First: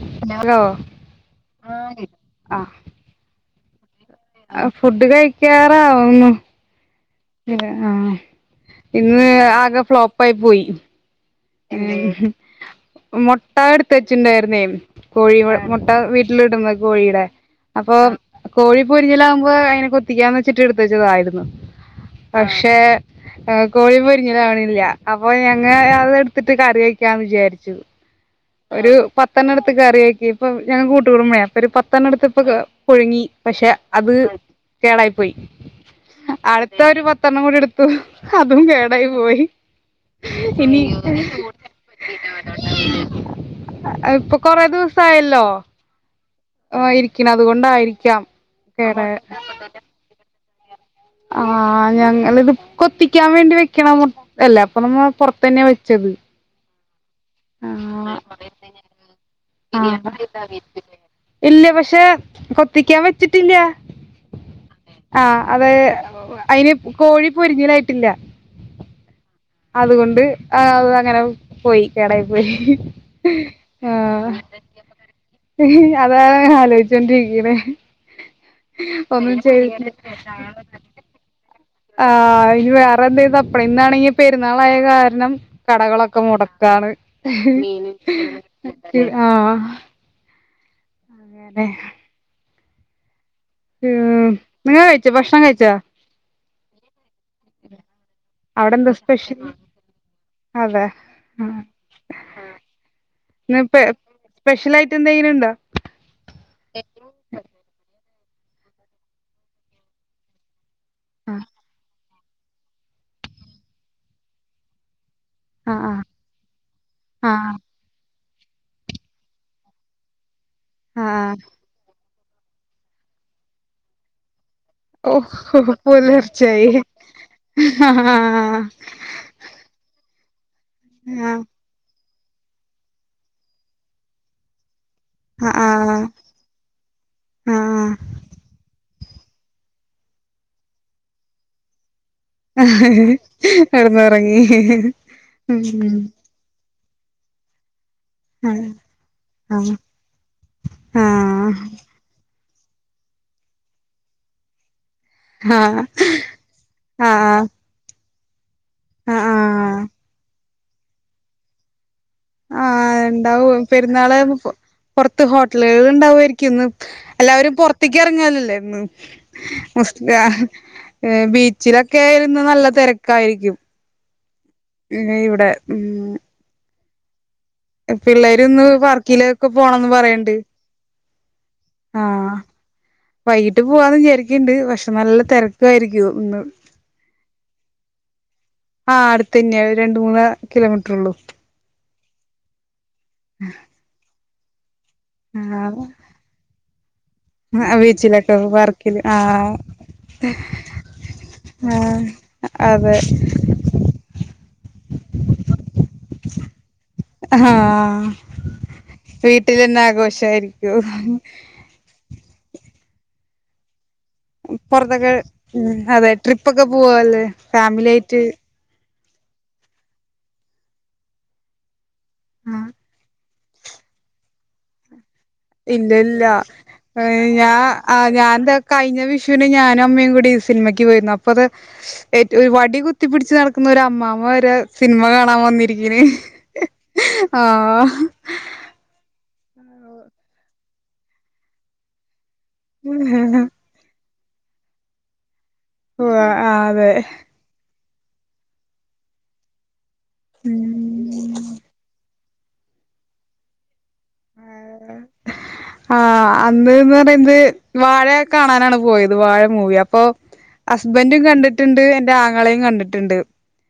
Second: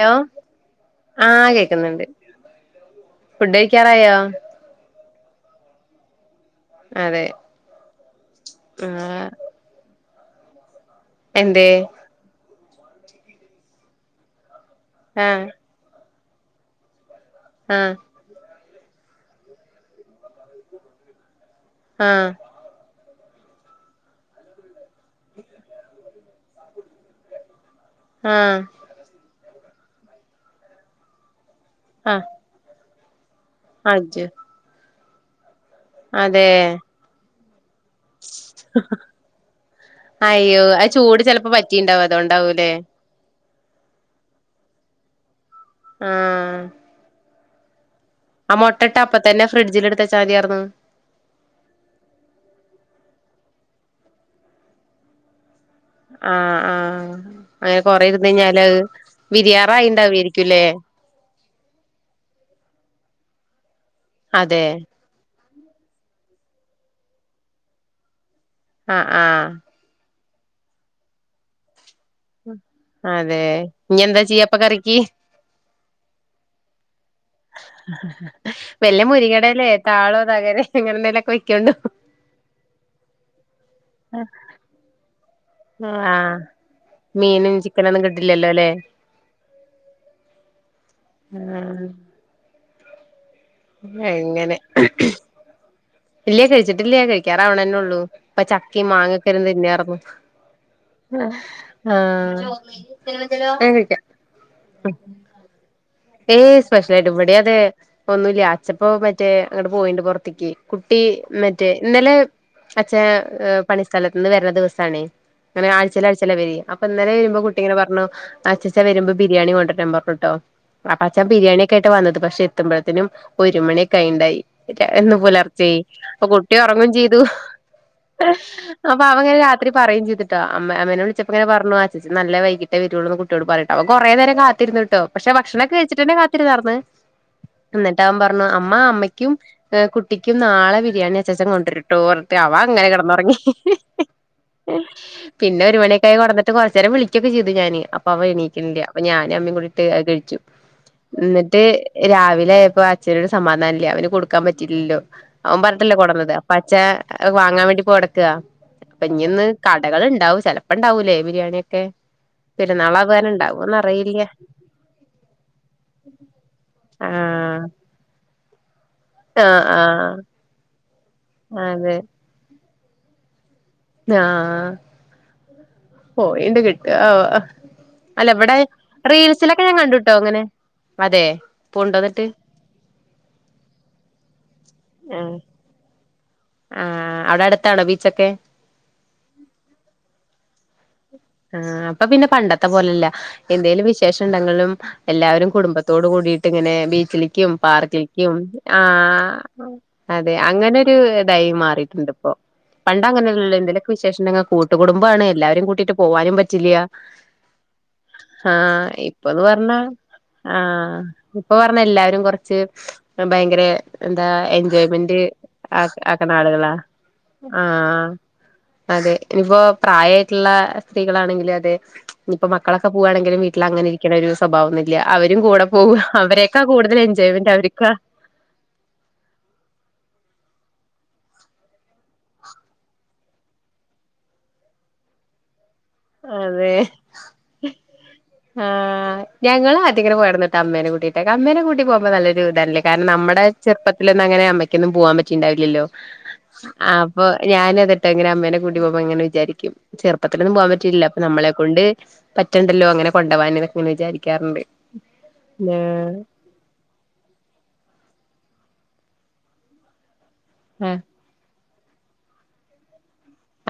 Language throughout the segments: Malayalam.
ഹലോ ആഹ കേക്കുന്നുണ്ട് ഫുഡ്‌ കഴി ഫുഡ് കഴിക്കാറാവുന്നു അതെ ആഹ ആഹ് ഇന്ന് ആകെ ഫ്ലോപ്പായി പോയി എന്തേ ഉം മുട്ട എടുത്ത് വച്ചിണ്ടായിരുന്നേ കോഴി ആഹ് മുട്ട വീട്ടി ലിടുന്ന കോഴിയുടെ ആഹ് അപ്പൊ കോഴി പൊരിഞ്ഞിലാകുമ്പോ അങ്ങനെ കൊത്തിക്കാൻ വച്ചിട്ട് എടുത്ത് വെച്ചതായിരുന്നു ആഹ് പക്ഷെ കോഴി പൊരിഞ്ഞതാണില്ല അപ്പൊ ഞങ്ങ ഒരു കറിവെക്കാന്ന് വിചാരിച്ചു ആഹ് ഒരു പത്തെണ്ണ ണ്ണടുത്ത് കറിയാക്കി ഇപ്പ ഞങ്ങ കൂട്ടുകൂടമ്പയാ അപ്പോരു പത്തെണ്ണ ആഹ് അടുത്ത് പുഴുങ്ങി പക്ഷെ അത് അജു കേടായി പോയി അതെ അടുത്ത ഒരു പത്തെണ്ണംകുടി എടുത് അതും കേടായി പോയി അയ്യോ ഇനി ആ ചൂട് ചെലപ്പോ വറ്റിണ്ടാവും അതൊണ്ടാവൂലേ ഇപ്പൊ കൊറേ ദിവസായല്ലോ ആഹ പിന്നെ അതുകൊണ്ടായിരിക്കും ആ മുട്ട അപ്പ തന്നെ ഫ്രിഡ്ജിൽ എടുത്ത് വെച്ചാമതിയർന്ന് ആഹ ഞങ്ങളിത് കൊത്തിക്കാൻ വേണ്ടി വെക്കണ മു അല്ല അപ്പൊ നമ്മ പുറത്തന്നെയാ വെ ആ ആഹ അങ്ങനെ കൊറെ ആ ഇരന്ന് കഞ്ഞാല് വിരിയാറയിണ്ടാവരിക്കുംല്ലേ? ഇല്ല പക്ഷെ കൊത്തിക്കാൻ വെച്ചിട്ടില്ല. അതെ അതെ അയിന് കോഴി പൊരിഞ്ഞിലായിട്ടില്ല ആഹ് ആഹ് അതുകൊണ്ട് അത് അങ്ങനെ പോയി കേടായി പോയി അതെ ആ ഇനി എന്താ ചെയ്യാ അപ്പൊ കറിക്ക് അതാ ആലോചിച്ചോ ഇനെ വല്ല ഒന്നും ചെയ മുരിങ്ങടെലേ താളോ തകരെ അങ്ങനെ എന്തെലൊക്കെ വെക്കോണ്ടു ആ ഇനി വേറെ എന്തെങ്കിലും തപ്പണം ഇന്നാണെങ്കിൽ പെരുന്നാളായ കാരണം കടകളൊക്കെ ആഹ് മുടക്കാ ആണ് മീനും ചിക്കനൊന്നും കിട്ടില്ലല്ലോ ല്ലേ ഉം ഉം എങ്ങനെ നിങ്ങൾ കഴിച്ചോ ഭക്ഷണം കഴിച്ചോ ഇല്ലയേ കഴിചിട്ടില്ലേ കഴിക്കാറ് അവവണെന്നെ ഉള്ളൂ ഇപ്പ അവിടെ ചക്ക എന്താ മാങ്ങൊക്കെ സ്പെഷ്യൽ ഇരുന്നു തിന്നാർന്നു. അതെ ആ ആ ഇന്ന് ആ കഴിക്കാ സ്പെഷ്യൽ ആയിട്ട് എന്തെങ്കിലുണ്ടോ ഏയ് സ്പെഷ്യല ആയിട്ട് ഇവിടെ അതെ ഒന്നുല്ല അച്ചപ്പവും മറ്റേ അങ്ങോട്ട് പോയിണ്ട് പോറത്തേക്ക് കുട്ടി ആ മറ്റേ ഇന്നലെ അച്ഛൻ പണിസ്ഥലത്തുന്ന് വരുന്ന ദിവസണേ അങ്ങനെ ആ ആഴ്ചയിൽ ആഴ്ചയിൽ വരി അപ്പൊ ഇന്നലെ ആ ആ വരുമ്പോ കുട്ടിങ്ങനെ പറഞ്ഞു. അച്ചാച്ച വരുമ്പോ ബിരിയാണി കൊണ്ടുരാൻ പറഞ്ഞുട്ടോ അപ്പൊ ആ ആ അച്ചൻ ബിരിയാണിയൊക്കെ ആയിട്ട വന്നത്. പക്ഷെ എത്തുമ്പോഴ്‌ത്തിനും ഒരുമണിയൊക്കെ ആയി ഉണ്ടായി. എന്ന് ഓഹോ പുലർച്ചെ അപ്പൊ കുട്ടി പുലർച്ചായി ഉറങ്ങും ചെയ്തു. ആഹ് അപ്പൊ അവങ്ങനെ രാത്രി പറയെയും ചെയ്തു അമ്മ അമ്മനെ വിളിച്ചപ്പോ ആഹ് ഇങ്ങനെ പറഞ്ഞു അച്ചാച്ചൻ നല്ല വൈകിട്ടെ വേരുള്ളു കുട്ടിയോട് പറട്ട അവ കുറെ നേരം കാത്തിരുന്ന്. കേട്ടോ പക്ഷെ ഭക്ഷണൊക്കെ ആഹ് കഴിച്ചിട്ടന്നെ കാത്തിരുന്നാർന്ന് ആഹ് എന്നിട്ട് അവൻ പറഞ്ഞു അമ്മ അമ്മയ്ക്ക് ക്കും കുട്ടിക്കും നാളെ ബിരിയാണി അച്ചാച്ചൻ കൊണ്ടുരും അവ അങ്ങനെ കിടന്നറങ്ങി കെടന്നുറങ്ങി പിന്നെ ഒരു ഉം മണിയക്കായി ഓണന്നിട്ട് കൊ വിളിക്കൊക്ക ചെയ്ത് ഞാൻ അപ്പ അവ ആഹ് എണീക്കണില്ല അപ്പ ഞാനും അമ്മയും ആഹ് കൂടിട്ട് കഴിച്ചു. എന്നിട്ട് രാവിലെയപ്പോ അച്ഛനോട് സമാധാനല്ല അവന് കൊടുക്കാൻ പറ്റില്ലല്ലോ? അവൻ ആഹ് പറത്തിട്ടാല്ലേ കൊണ്ടുന്നത് അപ്പൊ അച്ച ആഹ് വാങ്ങാൻ വേണ്ടി പോ അപ്പൊ ഇനിന്ന് ആഹ് കടകൾ ഉണ്ടാവും ചെലപ്പോ ഇണ്ടാവൂലേ ബിരിയാണിയൊക്കെ ആ പെരുന്നാളായത് കാരണം ഇണ്ടാവും ഉണ്ടാവോന്ന് പെരുന്നാള് അറിയില്ല പുറത്ത് ഹോ ട്ടലുകൾ ഉണ്ടാവുമായിരിക്കും ഇന്ന് എല്ലാവരും ആഹ് പുറത്തേക്ക് ഇറങ്ങാലല്ലേ ഇന്ന് ആഹ് സ് ആഹ് ബീച്ചിലൊക്കെ ഇരുന്ന് നല്ല തിരക്കായിരിക്കും. ആ ഇവിടെ ഉം പോ എന്റെ കിട്ടുവെ ആവോ അല്ല ഇവിടെ പിള്ളേരിന്ന് പാർക്കിലൊക്കെ റീൽസിലൊക്കെ ഞാൻ പോണംന്ന് കണ്ടിട്ടോ പറയണ്ട് ഇങ്ങനെ അതെ പൊണ്ടോന്നിട്ട് ആഹ് വൈകിട്ട് പോവാന്ന് വിചാരിക്കണ്ട് പക്ഷെ നല്ല ആഹ് തിരക്കയിരിക്കും. ഒന്ന് ആഹ് അവിടെ അടുത്താണോ ബീച്ചൊക്കെ ആ അടുത്ത് തന്നെയാണ് രണ്ട് മൂന്ന് കിലോമീറ്ററെ ഉള്ളൂ ആ അപ്പൊ പിന്നെ പണ്ടത്തെ പോലല്ല എന്തേലും വിശേഷം ഉണ്ടെങ്കിലും എല്ലാവരും കുടുംബത്തോട് കൂടിയിട്ട് ഇങ്ങനെ ബീച്ചിലേക്കും ആ പാർക്കിലേക്കും ബീച്ചിലൊക്കെ ആ പാർക്കില് അതെ അങ്ങനെ ഒരു ഇതായി ആ മാറിയിട്ടുണ്ട് ഇപ്പോ അതെ പണ്ട് അങ്ങനെയല്ലല്ലോ എന്തേലും ഒക്കെ വിശേഷണ്ടെ കു കൂട്ടുകുടുംബമാണ് എല്ലാവരെയും കൂട്ടയിട്ട് പോവാനു പറ്റില്ല ആ ആ ഇപ്പൊന്ന് പറഞ്ഞ വീട്ടിലന്നെ ആ ആഘോഷായിരിക്കും ഇപ്പൊ പറഞ്ഞ എല്ലാരും കൊറ ഭയങ്കര എന്താ പൊറത്തൊക്കെ എൻജോയ്മെന്റ് ഉം ആ അതെ ആക്കണ ട്രിപ്പൊക്കെ ആളുകളാ പോവല്ലേ ആ ഫാമിലി ആയിട്ട് ആ അതെ ഇനിയിപ്പോ പ്രായമായിട്ടുള്ള സ്ത്രീകളാണെങ്കിലും അതെ ഇപ്പ ആ മക്കളൊക്കെ പോവവാണെങ്കിലും വി അങ്ങനെ ഇരിക്കുന്ന ഒരു സ്വഭാവം ഒന്നുല്ല കൂടെ പോ അവരക്കെ ഞാൻ ആ ഞാൻ എന്താ കഴിഞ്ഞ വിഷുവിന് ഞാനും അമ്മയും കൂടി സിനിമയ്ക്ക് രുന്നു അപ്പൊ അത് ഏറ്റ വടി കുത്തിപ്പിടിച്ച് നടക്കുന്ന ഒരു അമ്മാമ്മ വരെ സിനിമ കാണാൻ വന്നി അതെ ആ ആഹ് ഞങ്ങള് ആറ്റൻക്കര പോയരുന്ന്ട്ടാ അമ്മേനെ കൂട്ടിട്ട് അമ്മേനെകൂട്ടി പോകുമ്പോൾ നല്ലൊരു ഇതല്ലേ കാരണം നമ്മുടെ ചെറുപ്പ അങ്ങനെ അമ്മക്കൊന്നും പോവാൻ പറ്റിണ്ടാവില്ലല്ലോ അതെ അപ്പൊ ഞാന അങ്ങനെ അമ്മേന കൂട്ടി പോകുമ്പോൾ അങ്ങന വിചാരിക്കും ചെറുപ്പത്തിലൊന്നും പോവാൻ പറ്റില്ലല്ലോഅപ്പൊ നമ്മളെ കൊണ്ട് പറ്റണ്ടല്ലോ അങ്ങനെ കൊണ്ടുപോവാൻ ആ ആഹ് അന്ന്ന്ന് പറയുന്നത് വാഴ കാണാനാണ് പോയത് വാഴ മൂവി അപ്പോ ഹസ്ബൻൻ്റും കണ്ടിട്ട് ട്ടുണ്ട് എന്റെ ആങ്ങളെയും കണ്ടിട്ടുണ്ട്.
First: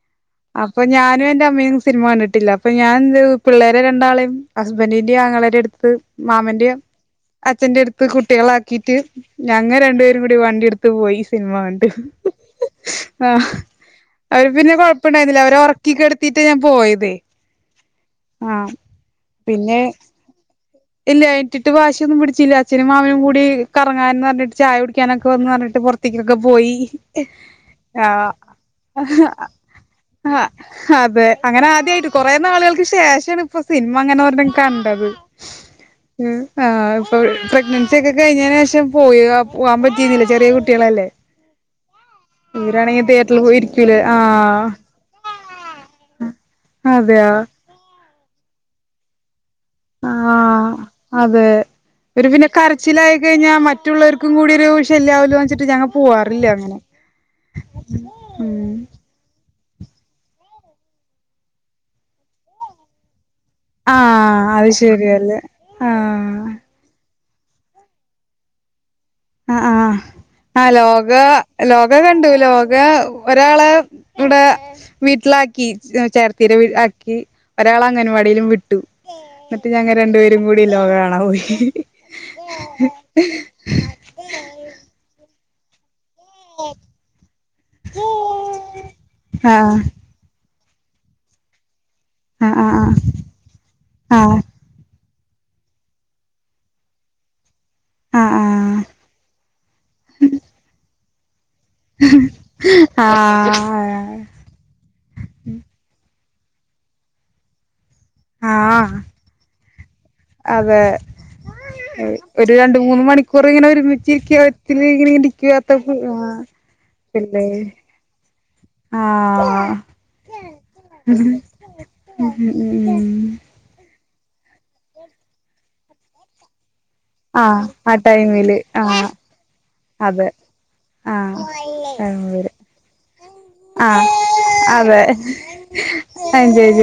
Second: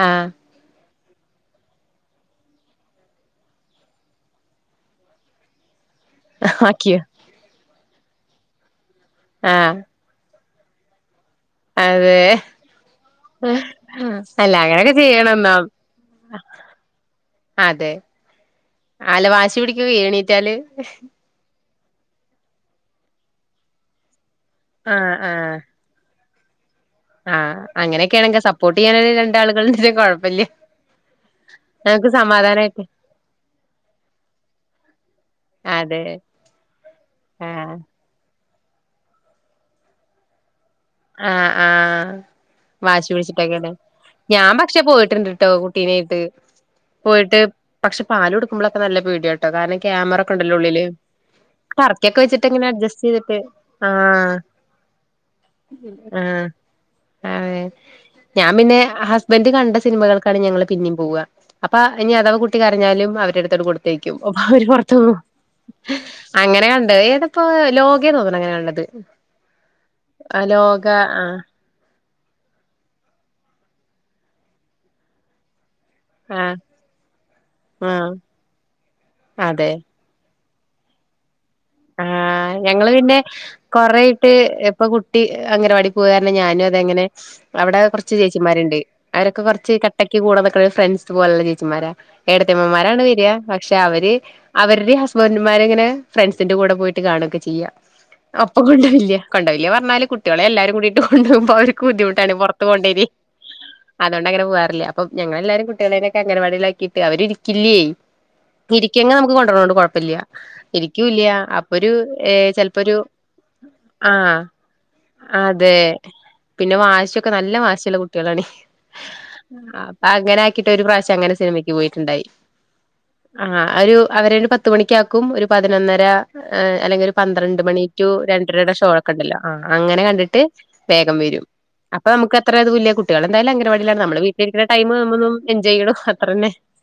ആഹ് അപ്പൊ ഞാനും എന്റെ അമ്മയും സിനിമ കിണ്ടിട്ടില്ല അപ്പൊ ഞാൻ [unintelligible] ചെയ്തു പിള്ളേരെ രണ്ടാളെയും ഹസ്ബൻ്റിൻ്റെ ആങ്ങളുടെ അടുത്ത് മാമന്റെയും ആക്കിയോ അച്ഛന്റെ അടുത്ത് കുട്ടികളെ ആക്കിട്ട് ആഹ് ഞങ്ങ രണ്ടുപേരും കൂടി വണ്ടി എടുത്ത് പോയി സിനിമ കണ്ട് അതെ ആഹ് അവര് അല്ല പിന്നെ അങ്ങനെയൊക്കെ കൊഴപ്പുണ്ടായിരുന്നില്ല ചെയ്യണംന്നാ അവരെ ഉറക്കി കിടത്തിയിട്ടാ ഞാൻ പോയതെ അതെ ആള് വാശി പിന്നെ പിടിക്കോ എണീ ഇല്ല എണീറ്റിട്ട് വാശി ഒന്നും പിടിച്ചില്ല അച്ഛനും മാമനും കൂടി കറങ്ങാനന്ന് പറഞ്ഞിട്ട് ചായ ആഹ് കുടിക്കാനൊക്കെ വന്ന് ആഹ് പറഞ്ഞിട്ട് പുറത്തേക്കൊക്കെ പോയി. ആഹ് ആ അങ്ങനെയൊക്കെയാണെങ്കിൽ സപ്പോർട്ട് ചെയ്യാന് രണ്ടാളുകളുണ്ടെങ്കിൽ ആ കൊഴപ്പല്ല അതെ അങ്ങനെ ആദ്യ ട്ട് നമുക്ക് കുറേ നാളുകൾക്ക് സമാധാനായിട്ട് ശേഷമാണ് ഇപ്പൊ സിനിമ അങ്ങനെ ഒരണ്ണം കണ്ടത്. അതെ ഉം ആ ആഹ് പ്രെഗ്നൻസി ഒക്കെ കഴി കഴിഞ്ഞതിന് ശേഷം പോയി പോകാൻ പറ്റിരുന്നില്ല ചെറിയ കുട്ടി ആഹ ആഹ് ഇവരാണെങ്കി വാശി തിയേറ്ററിൽ പോയി പിടിച്ചിട്ടൊക്കെല്ലെ ഇരിക്കൂലേ ഞാൻ ആഹ് പക്ഷെ പോയിട്ടുണ്ട്ട്ടോ കുട്ടീനെയിട്ട് അതെയ പോയിട്ട് പക്ഷെ പാൽ കൊടുക്കുമ്പോളൊക്കെ നല്ല പോടിയാട്ടോ കാരണം ക്യാമറ ഒക്കെ ഉണ്ടല്ലോ ആഹ് ഉള്ളില് അതെ ടർക്കിയൊക്കെ ഒരു വെച്ചിട്ട് പിന്നെ ഇങ്ങനെ അഡ്ജസ്റ്റ് കരച്ചിലായി ചെയ്തിട്ട് കഴിഞ്ഞാൽ മറ്റുള്ളവർക്കും കൂടി ഒരു ശല്യവുല്ല ആ അ ഞാൻ ഉം പിന്നെ ഹസ്ബൻഡ് കണ്ട സിനിമകൾക്കാണ് ഞങ്ങൾ പിന്നയും പോവുക അപ്പൊ ഇനി അഥവാ കുട്ടി കരഞ്ഞാലും അവര് കൊടുത്തേക്കും അപ്പൊ ആഹ് അവര് അത് പുറത്ത് പോകും ശരിയല്ലേ ആഹ് അങ്ങനെ കണ്ട ഇപ്പൊ ലോക തോന്നുന്നു അങ്ങനെയ ഉള്ളത് ആ ആഹ ആ ലോക ആ ലോക ലോക കണ്ടു ലോക ഒരാളെ ഇവിടെ വീട്ടിലാക്കി ആ ചേട്ടത്തിടെ വീട്ടി ആക്കി ഒരാൾ ആ അംഗ വാടിയിലും വിട്ടു അതെ എന്നി്ട്ട് ഞങ്ങൾരണ്ടു പേരും കൂടിലോക കാണാൻ പോയി. ആഹ ഞങ്ങള് പിന്നെ കൊറയിട്ട് ഇപ്പൊ കുട്ടി അംഗവാടി ഞാനും അതെങ്ങനെ അവിടെ കുറച്ച് ചേച്ചിമാരുണ്ട് അവരൊക്കെ കുറച്ച് ആഹ് കട്ടക്ക് കൂടെ നിക്കുണ ഫ്രണ്ട്സ് പോലുള്ള ചേച്ചിമാരാ ആഹ് ആഹ് എടത്തിമ്മമാരാണ് വരിക പക്ഷെ അവര് ആഹ് അവരുടെ പൊന്മാരെങ്ങനെ ഫ്രണ്ട്സിന്റെ കൂടെ പോയി കാണയൊക്കെ ചെയ്യുക ആഹ് അപ്പൊ കൊണ്ടാവില്ല കൊണ്ടവില്ല പറഞ്ഞാല് കുട്ടികളെ എല്ലാരും കൂടിയിട്ട് കൊണ്ടു പോ അവർക്ക് ബുദ്ധിമുട്ടാണ് പുറത്ത് പോണ്ടിവരും ആഹ് അതുകൊണ്ട് അങ്ങനെ പോകറില്ല അപ്പൊ ഞങ്ങൾെല്ലാരും കുട്ടികളെ അങ്ങനവാടിയിലാക്കിയിട്ട് അവര് ഇരിക്കില്ലേ ആഹ് ആഹ് ഇരിക്കുങ്കിൽ നമുക്ക് കൊണ്ടുവരണണ്ട് കുഴപ്പില്ല. അതെ അപ്പൊ ഒരു ഒരു രണ്ട് ചിലപ്പോരു മൂന്ന് മണിക്കൂർ ഇങ്ങനെ ആ ഒരുമിച്ചിരിക്കത്തില് ഇങ്ങനെ ഇരിക്കാത്ത അതെ ആഹ് പിന്നെ വാശൊക്കെ പിന്നെ നല്ല വാശി ഉള്ള കുട്ടികളാണ് അപ്പൊ ആഹ് അങ്ങനെ ആക്കിട്ട് ഒരു പ്രാവശ്യം അങ്ങനെ സിനിമക്ക് പോയിട്ടുണ്ടായി ഉം ഉം ഉം ഉം ആ അവര് ഒരു പത്ത് മണിക്കാക്കും ഒരു പതിനൊന്നര അല്ലെങ്കിൽ ഒരു പന്ത്രണ്ട് ആഹ് ആ മണിക്ക് ടൈമില് രണ്ടരയുടെ ഷോ ആഹ് ഒക്കെ ഉണ്ടല്ലോ ആ അങ്ങനെ അതെ കണ്ടിട്ട് വേഗം ആഹ് വരും അപ്പൊ ടൈമില് നമുക്ക്ത്ര അത ഇല്ല കുട്ടികള എന്തായാലും അംഗനവാടിയിലാണ് ആഹ് നമ്മ വീട്ടിലിരിക്കുന്ന ടൈം അതെ നമ്മ എൻജോയ് ചെയ്യുന്നു അത്ര തന്നെ. എൻജോയ്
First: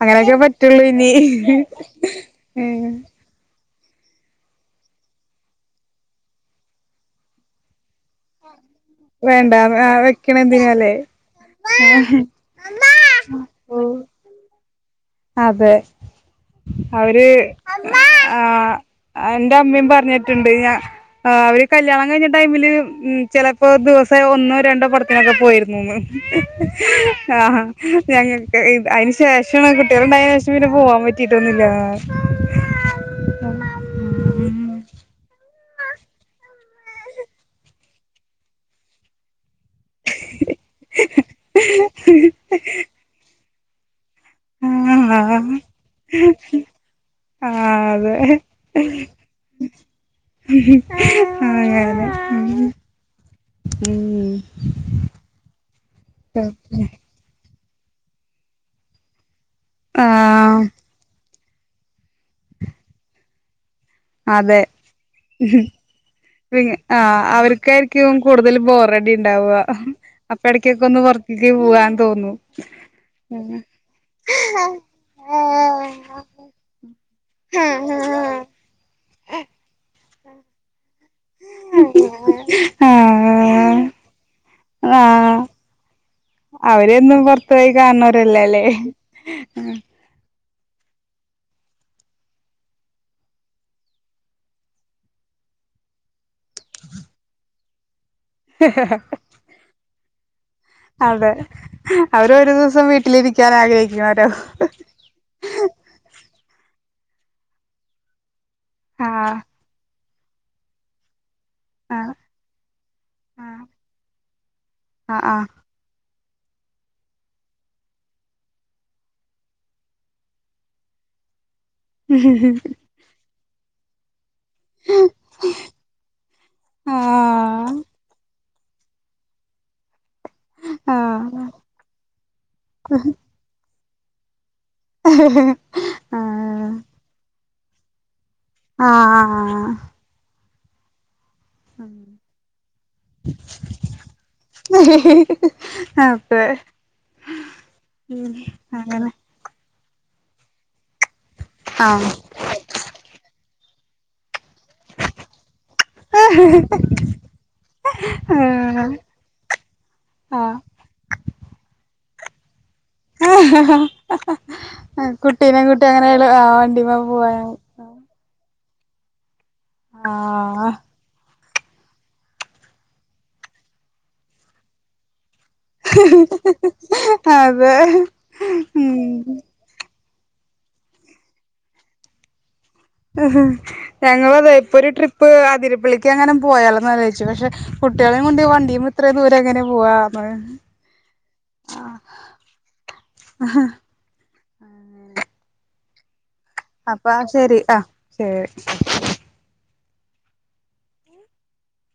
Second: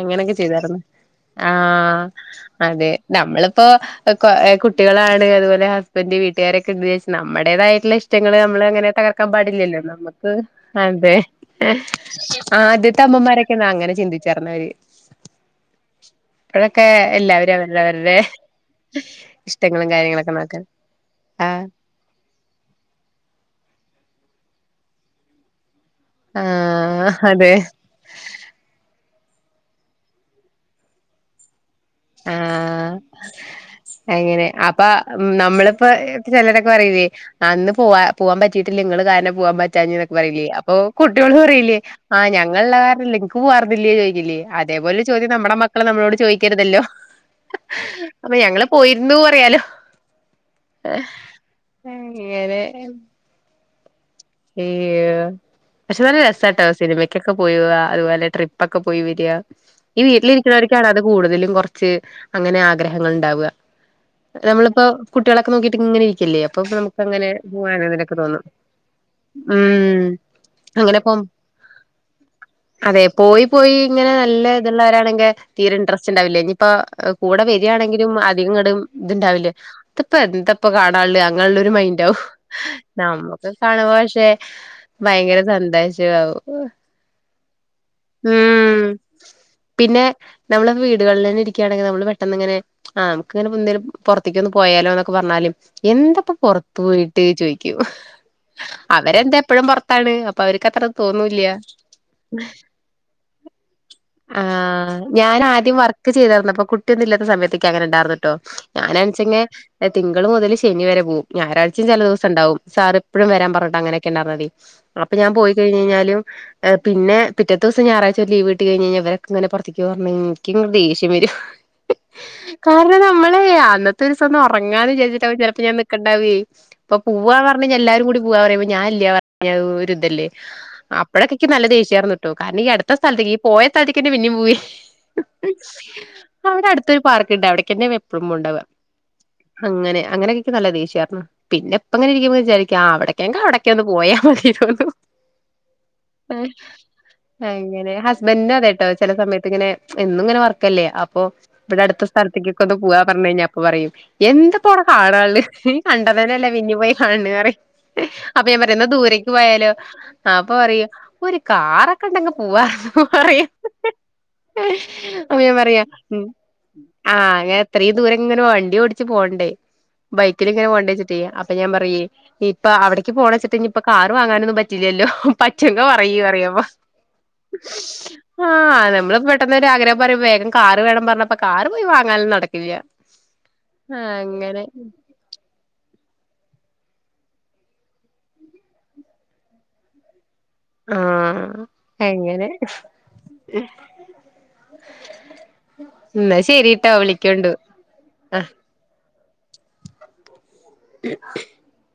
അങ്ങനെയൊക്കെ പറ്റുള്ളൂ ഇനി ആഹ് ഉം അതെ നമ്മള് ഇപ്പോ കുട്ടികളാണ് അതുപോലെ ഹസ്ബൻ്റ വീട്ടുകാരൊക്കെ ഉണ്ടന്ന് വെച്ചിട്ട് നമ്മടേതായിട്ടുള്ള ഇഷ്ടങ്ങൾ നമ്മൾ തകർക്കാൻ വേണ്ട പാടില്ലല്ലോ നമുക്ക് വെക്കണ എന്തിനാല്ലേ അതെ ആദ്യത്തെ അമ്മമാരെക്കെ അങ്ങനെ അങ്ങനെ ഓഹ് ചിന്തിച്ചു പറഞ്ഞവര് അതെ അവര് എല്ലാവരും ആ അവരവരുടെ ആ എന്റെ അമ്മയും ഇഷ്ടങ്ങളും കാര്യങ്ങളൊക്കെ പറഞ്ഞിട്ടുണ്ട് നോക്കാൻ ഞാ അവര് ആഹ് കല്യാണം കഴിഞ്ഞ ടൈമില് ചിലപ്പോ ദിവ ഒന്നോ രണ്ടോ പടത്തിനൊക്കെ പോയിരു ആഹ് ആ അതെ ഞങ്ങക് അയിന് ശേഷ [unintelligible] ണ്ട യെഷം പിന്നെ പോവാൻ പറ്റിട്ടോന്നില്ല ആ അങ്ങനെ അപ്പ നമ്മള് പ്പൊ ചെലരൊക്കെറയൂല്ലേ അന്ന് പോവാ പോവാൻ പറ്റീട്ടില്ല നിങ്ങള് കാനം പോവാൻ പറ്റ് ചാഞ്ഞന്നൊക്കെ [unintelligible] അപ്പം പറയില്ലേ അപ്പൊ കുട്ടികള് പറയില്ലേ ആ ഞങ്ങളുള്ള കാരണം എനക്ക് പോവാർന്നില്ലേ അതേപോലെ ആഹ് ചോദ്യം നമ്മ മക്കളെ നമ്മളോട് ചോദിക്കരുതല്ലോ ആ അതെ അപ്പൊ ഞങ്ങള് പോയിരുന്നു പറയാലോ [unintelligible] ഉം യോ പക്ഷെ നല്ല ഉം രസാട്ട സിനിമക്കൊക്കെ അയിപോലെ ട്രിപ്പൊക്കെ പൊയി വരാ ഈ ആഹ് വീട്ടിലിരിക്കിരിക്കുന്നോർക്കാണ് അത് കൂടുതലും കൊ ച്ച് അങ്ങനെ ആഗ്രഹങ്ങൾ ഉണ്ടാവ [inaudible] നമ്മളിപ്പോ കുട്ടികളൊക്കെ നോക്കിട്ട് ഇങ്ങനെ ഇരിക്കല്ലേ അപ്പൊ ആ നമുക്ക് അങ്ങനെ പോകാനൊക്കെ അവർക്കായിരിക്കും തോന്നും ഉം അപ്പെടക്കൊക്കെ അങ്ങനെ ഒന്ന് പോ പൊർത്തേക്ക് പോവാൻ തോന്നും അതെ പോയിപ്പോയി ഇങ്ങനെ നല്ലെത്ള്ളവരാണെങ്കി തീരെ ഇൻട്രസ്റ്റ് ഉണ്ടാവില്ലേ ഇനീപ്പോ കൂടെ വര്യാണെങ്കിലും അധികം കട ഇതുണ്ടാവില്ലേ അതിപ്പോ എന്തപ്പ കാണ ള്ള് അങ്ങനുള്ളൊരു മൈൻഡാവു നമ്മക്ക് കാണ ആഹ് [unintelligible] ക്ഷെ ഭയങ്കര ആഹ് സന്ത [unintelligible] അവരെന്നും പുറത്തു പോയി കാണുന്നവരല്ലേ അല്ലേ ഉം പിന്നെ നമ്മള വീടുകളിൽന്നെ ഇരിക്കുകയാണെങ്കിൽ നമ്മള്പെട്ടന്ന്ങ്ങനെ ആ നമുക്ക്ങ്ങനെ പുറത്തേക്കെന്നു പോയല്ലോ എന്ന് പറഞ്ഞാ എന്തപ്പ പൊറത്തു പോയിട്ട് ചോയിക്കും അവരെന്താ എപ്പഴും പൊറത്താ [inaudible] അതെ അവരൊരു ദിസം വീട്ടിലിരിക്കാൻ ആഗ്രഹിക്കു ആ ഞാൻ ആദ്യം വർക്ക് ചെയ്തർന്ന അപ്പൊ കുട്ടിയൊന്നും ഇല്ലാത്ത സമയത്തേക്കെ അങ്ങനെ ഇണ്ടാർന്നുട്ടോ ആഹ് ഞാനച്ചെങെ തിങ്കള് മുതല് ശനി വരെ പോവും ഞാറാഴ്ചയും ആഹ് ചെലദെവസംണ്ടാവും സാറിപ്പോഴും വരാമ്പറഞ്ഞിട്ട് അങ്ങനൊക്കെ [unintelligible] അപ്പൊ ആഹ് ആഹ് ഞാമ്പോയികഴിഞ്ഞഴിഞ്ഞാലും പിന്നെ പിറ്റേത്തെസം ഞായറാഴ്ച ഒരു ലീ- ട്ടി കയ്ഞ്ഞയിഞ്ഞ വരെക്കെങ്ങനെയ [unintelligible] നിക്കങ്ങട്ദേഷ്യംവരും ഉ [unintelligible] ഏ അന്നത്തെ ഒന്ന് ഉറങ്ങാന്ന് ച്ച്ചിട്ട ചിലപ്പോ ഞാൻ നക്കണ്ടാവേ ഇപ്പൊ പോവാന്ന് പറഞ്ഞ ആഹ് എല്ലാരും കൂടിപോവാ ഞാല്ല്യ പറഞ്ഞാ ഒര്തല്ലേ അപ്പഴൊക്കെ ആഹ് ക്ക് നല്ല ദേഷ്യാർന്നിട്ടോ കാര്ണം ഈ അടുത്ത സ്ഥലത്തക്ക് തടിക്കെ പിന്നും പോയി അവിടെ ആഹ് അടുത്തൊരു പാർക്ക്ണ്ട് അവിടക്കന്നെ ണ്ടവ അങ്ങനെ അങ്ങനെയൊക്കെ നല്ല ദേഷ്യാർന്നു പിന്നെ പ്പങ്ങനെ ഇരിക്കുമ്പോന്ന് വിചാരിക്കു ആ അവിടക്കെങ്കി അവിടക്ക ഒന്ന് പോയാ മതീനുന്ന് ആഹ് അതെ ആ അങ്ങനെ [unintelligible] അതെട്ടോ അങ്ങനെ ചെല സമയത്ത്ങ്ങനെ എന്നുംങ്ങന വർക്കല്ലേ അ അപ്പൊ ഇവിടെ അടുത്ത ആഹ് സ്ഥലത്തേക്കൊക്ക ഒന്ന് പോവാ പറഞ്ഞു കഴിഞ്ഞാ അപ്പം പറയും എന്ത് ഇപ്പവ്ടെ കാണാള്ള് നീ കണ്ടതന്നെയല്ലേ വിഞ്ഞു പോയി കാണണേന്നറയു അപ്പൊ ഞാമ്പറയുന്നാ ദൂരേക്ക് പോയാലോ ആഹ് അപ്പൊറയ ഒരു കാ കണ്ടങ് പോവാ ആ ഹ ഹ അപ്പൊ ഞാൻ കുട്ടീനെ പറയാ കുട്ടി അങ്ങനെള് ഉം ആ വണ്ടിമ്മെ പോവ ആഹ് അങ്ങനെ ഇത്രയും ദൂരം ഇങ്ങനെ വണ്ടി ഓടിച്ച് പോവണ്ടേ ബൈക്കിൽ ഇങ്ങനെ പോകേണ്ടച്ചിട്ട് അ അപ്പൊ ഞാൻ പറയ ഇപ്പൊ അവിടേക്ക് പോകണ വെച്ചിട്ട് ഇപ്പ കാറ് വാങ്ങാനൊന്നും പറ്റില്ലല്ലോ പച്ചക്കെ പറയ് അതെ ആ നമ്മ ഉം പെട്ടന്ന് ഒരു ആഗ്ര ന്താ പറയും വേഗം കാറ് വേണം പറഞ്ഞപ്പ കാർ പോയി വാങ്ങാൽ നടക്കു ങ്ങ് ഹ് ഞങ്ങളതാ ഇപ്പൊ ഒരു ട്രിപ്പ് അതി പുളിക്ക് അങ്ങനെ പോയാലോന്ന് ആലോജിച്ചു പക്ഷെ കുട്ടികളെയും കൊണ്ട് വണ്ടിയമേ ഇത്രയും ദൂരം എങ്ങനെ പോവാന്ന് ആ എങ്ങനെ? ആഹ് [unintelligible] [unintelligible] അപ്പ ശരി ആ ആ ശരി [unintelligible]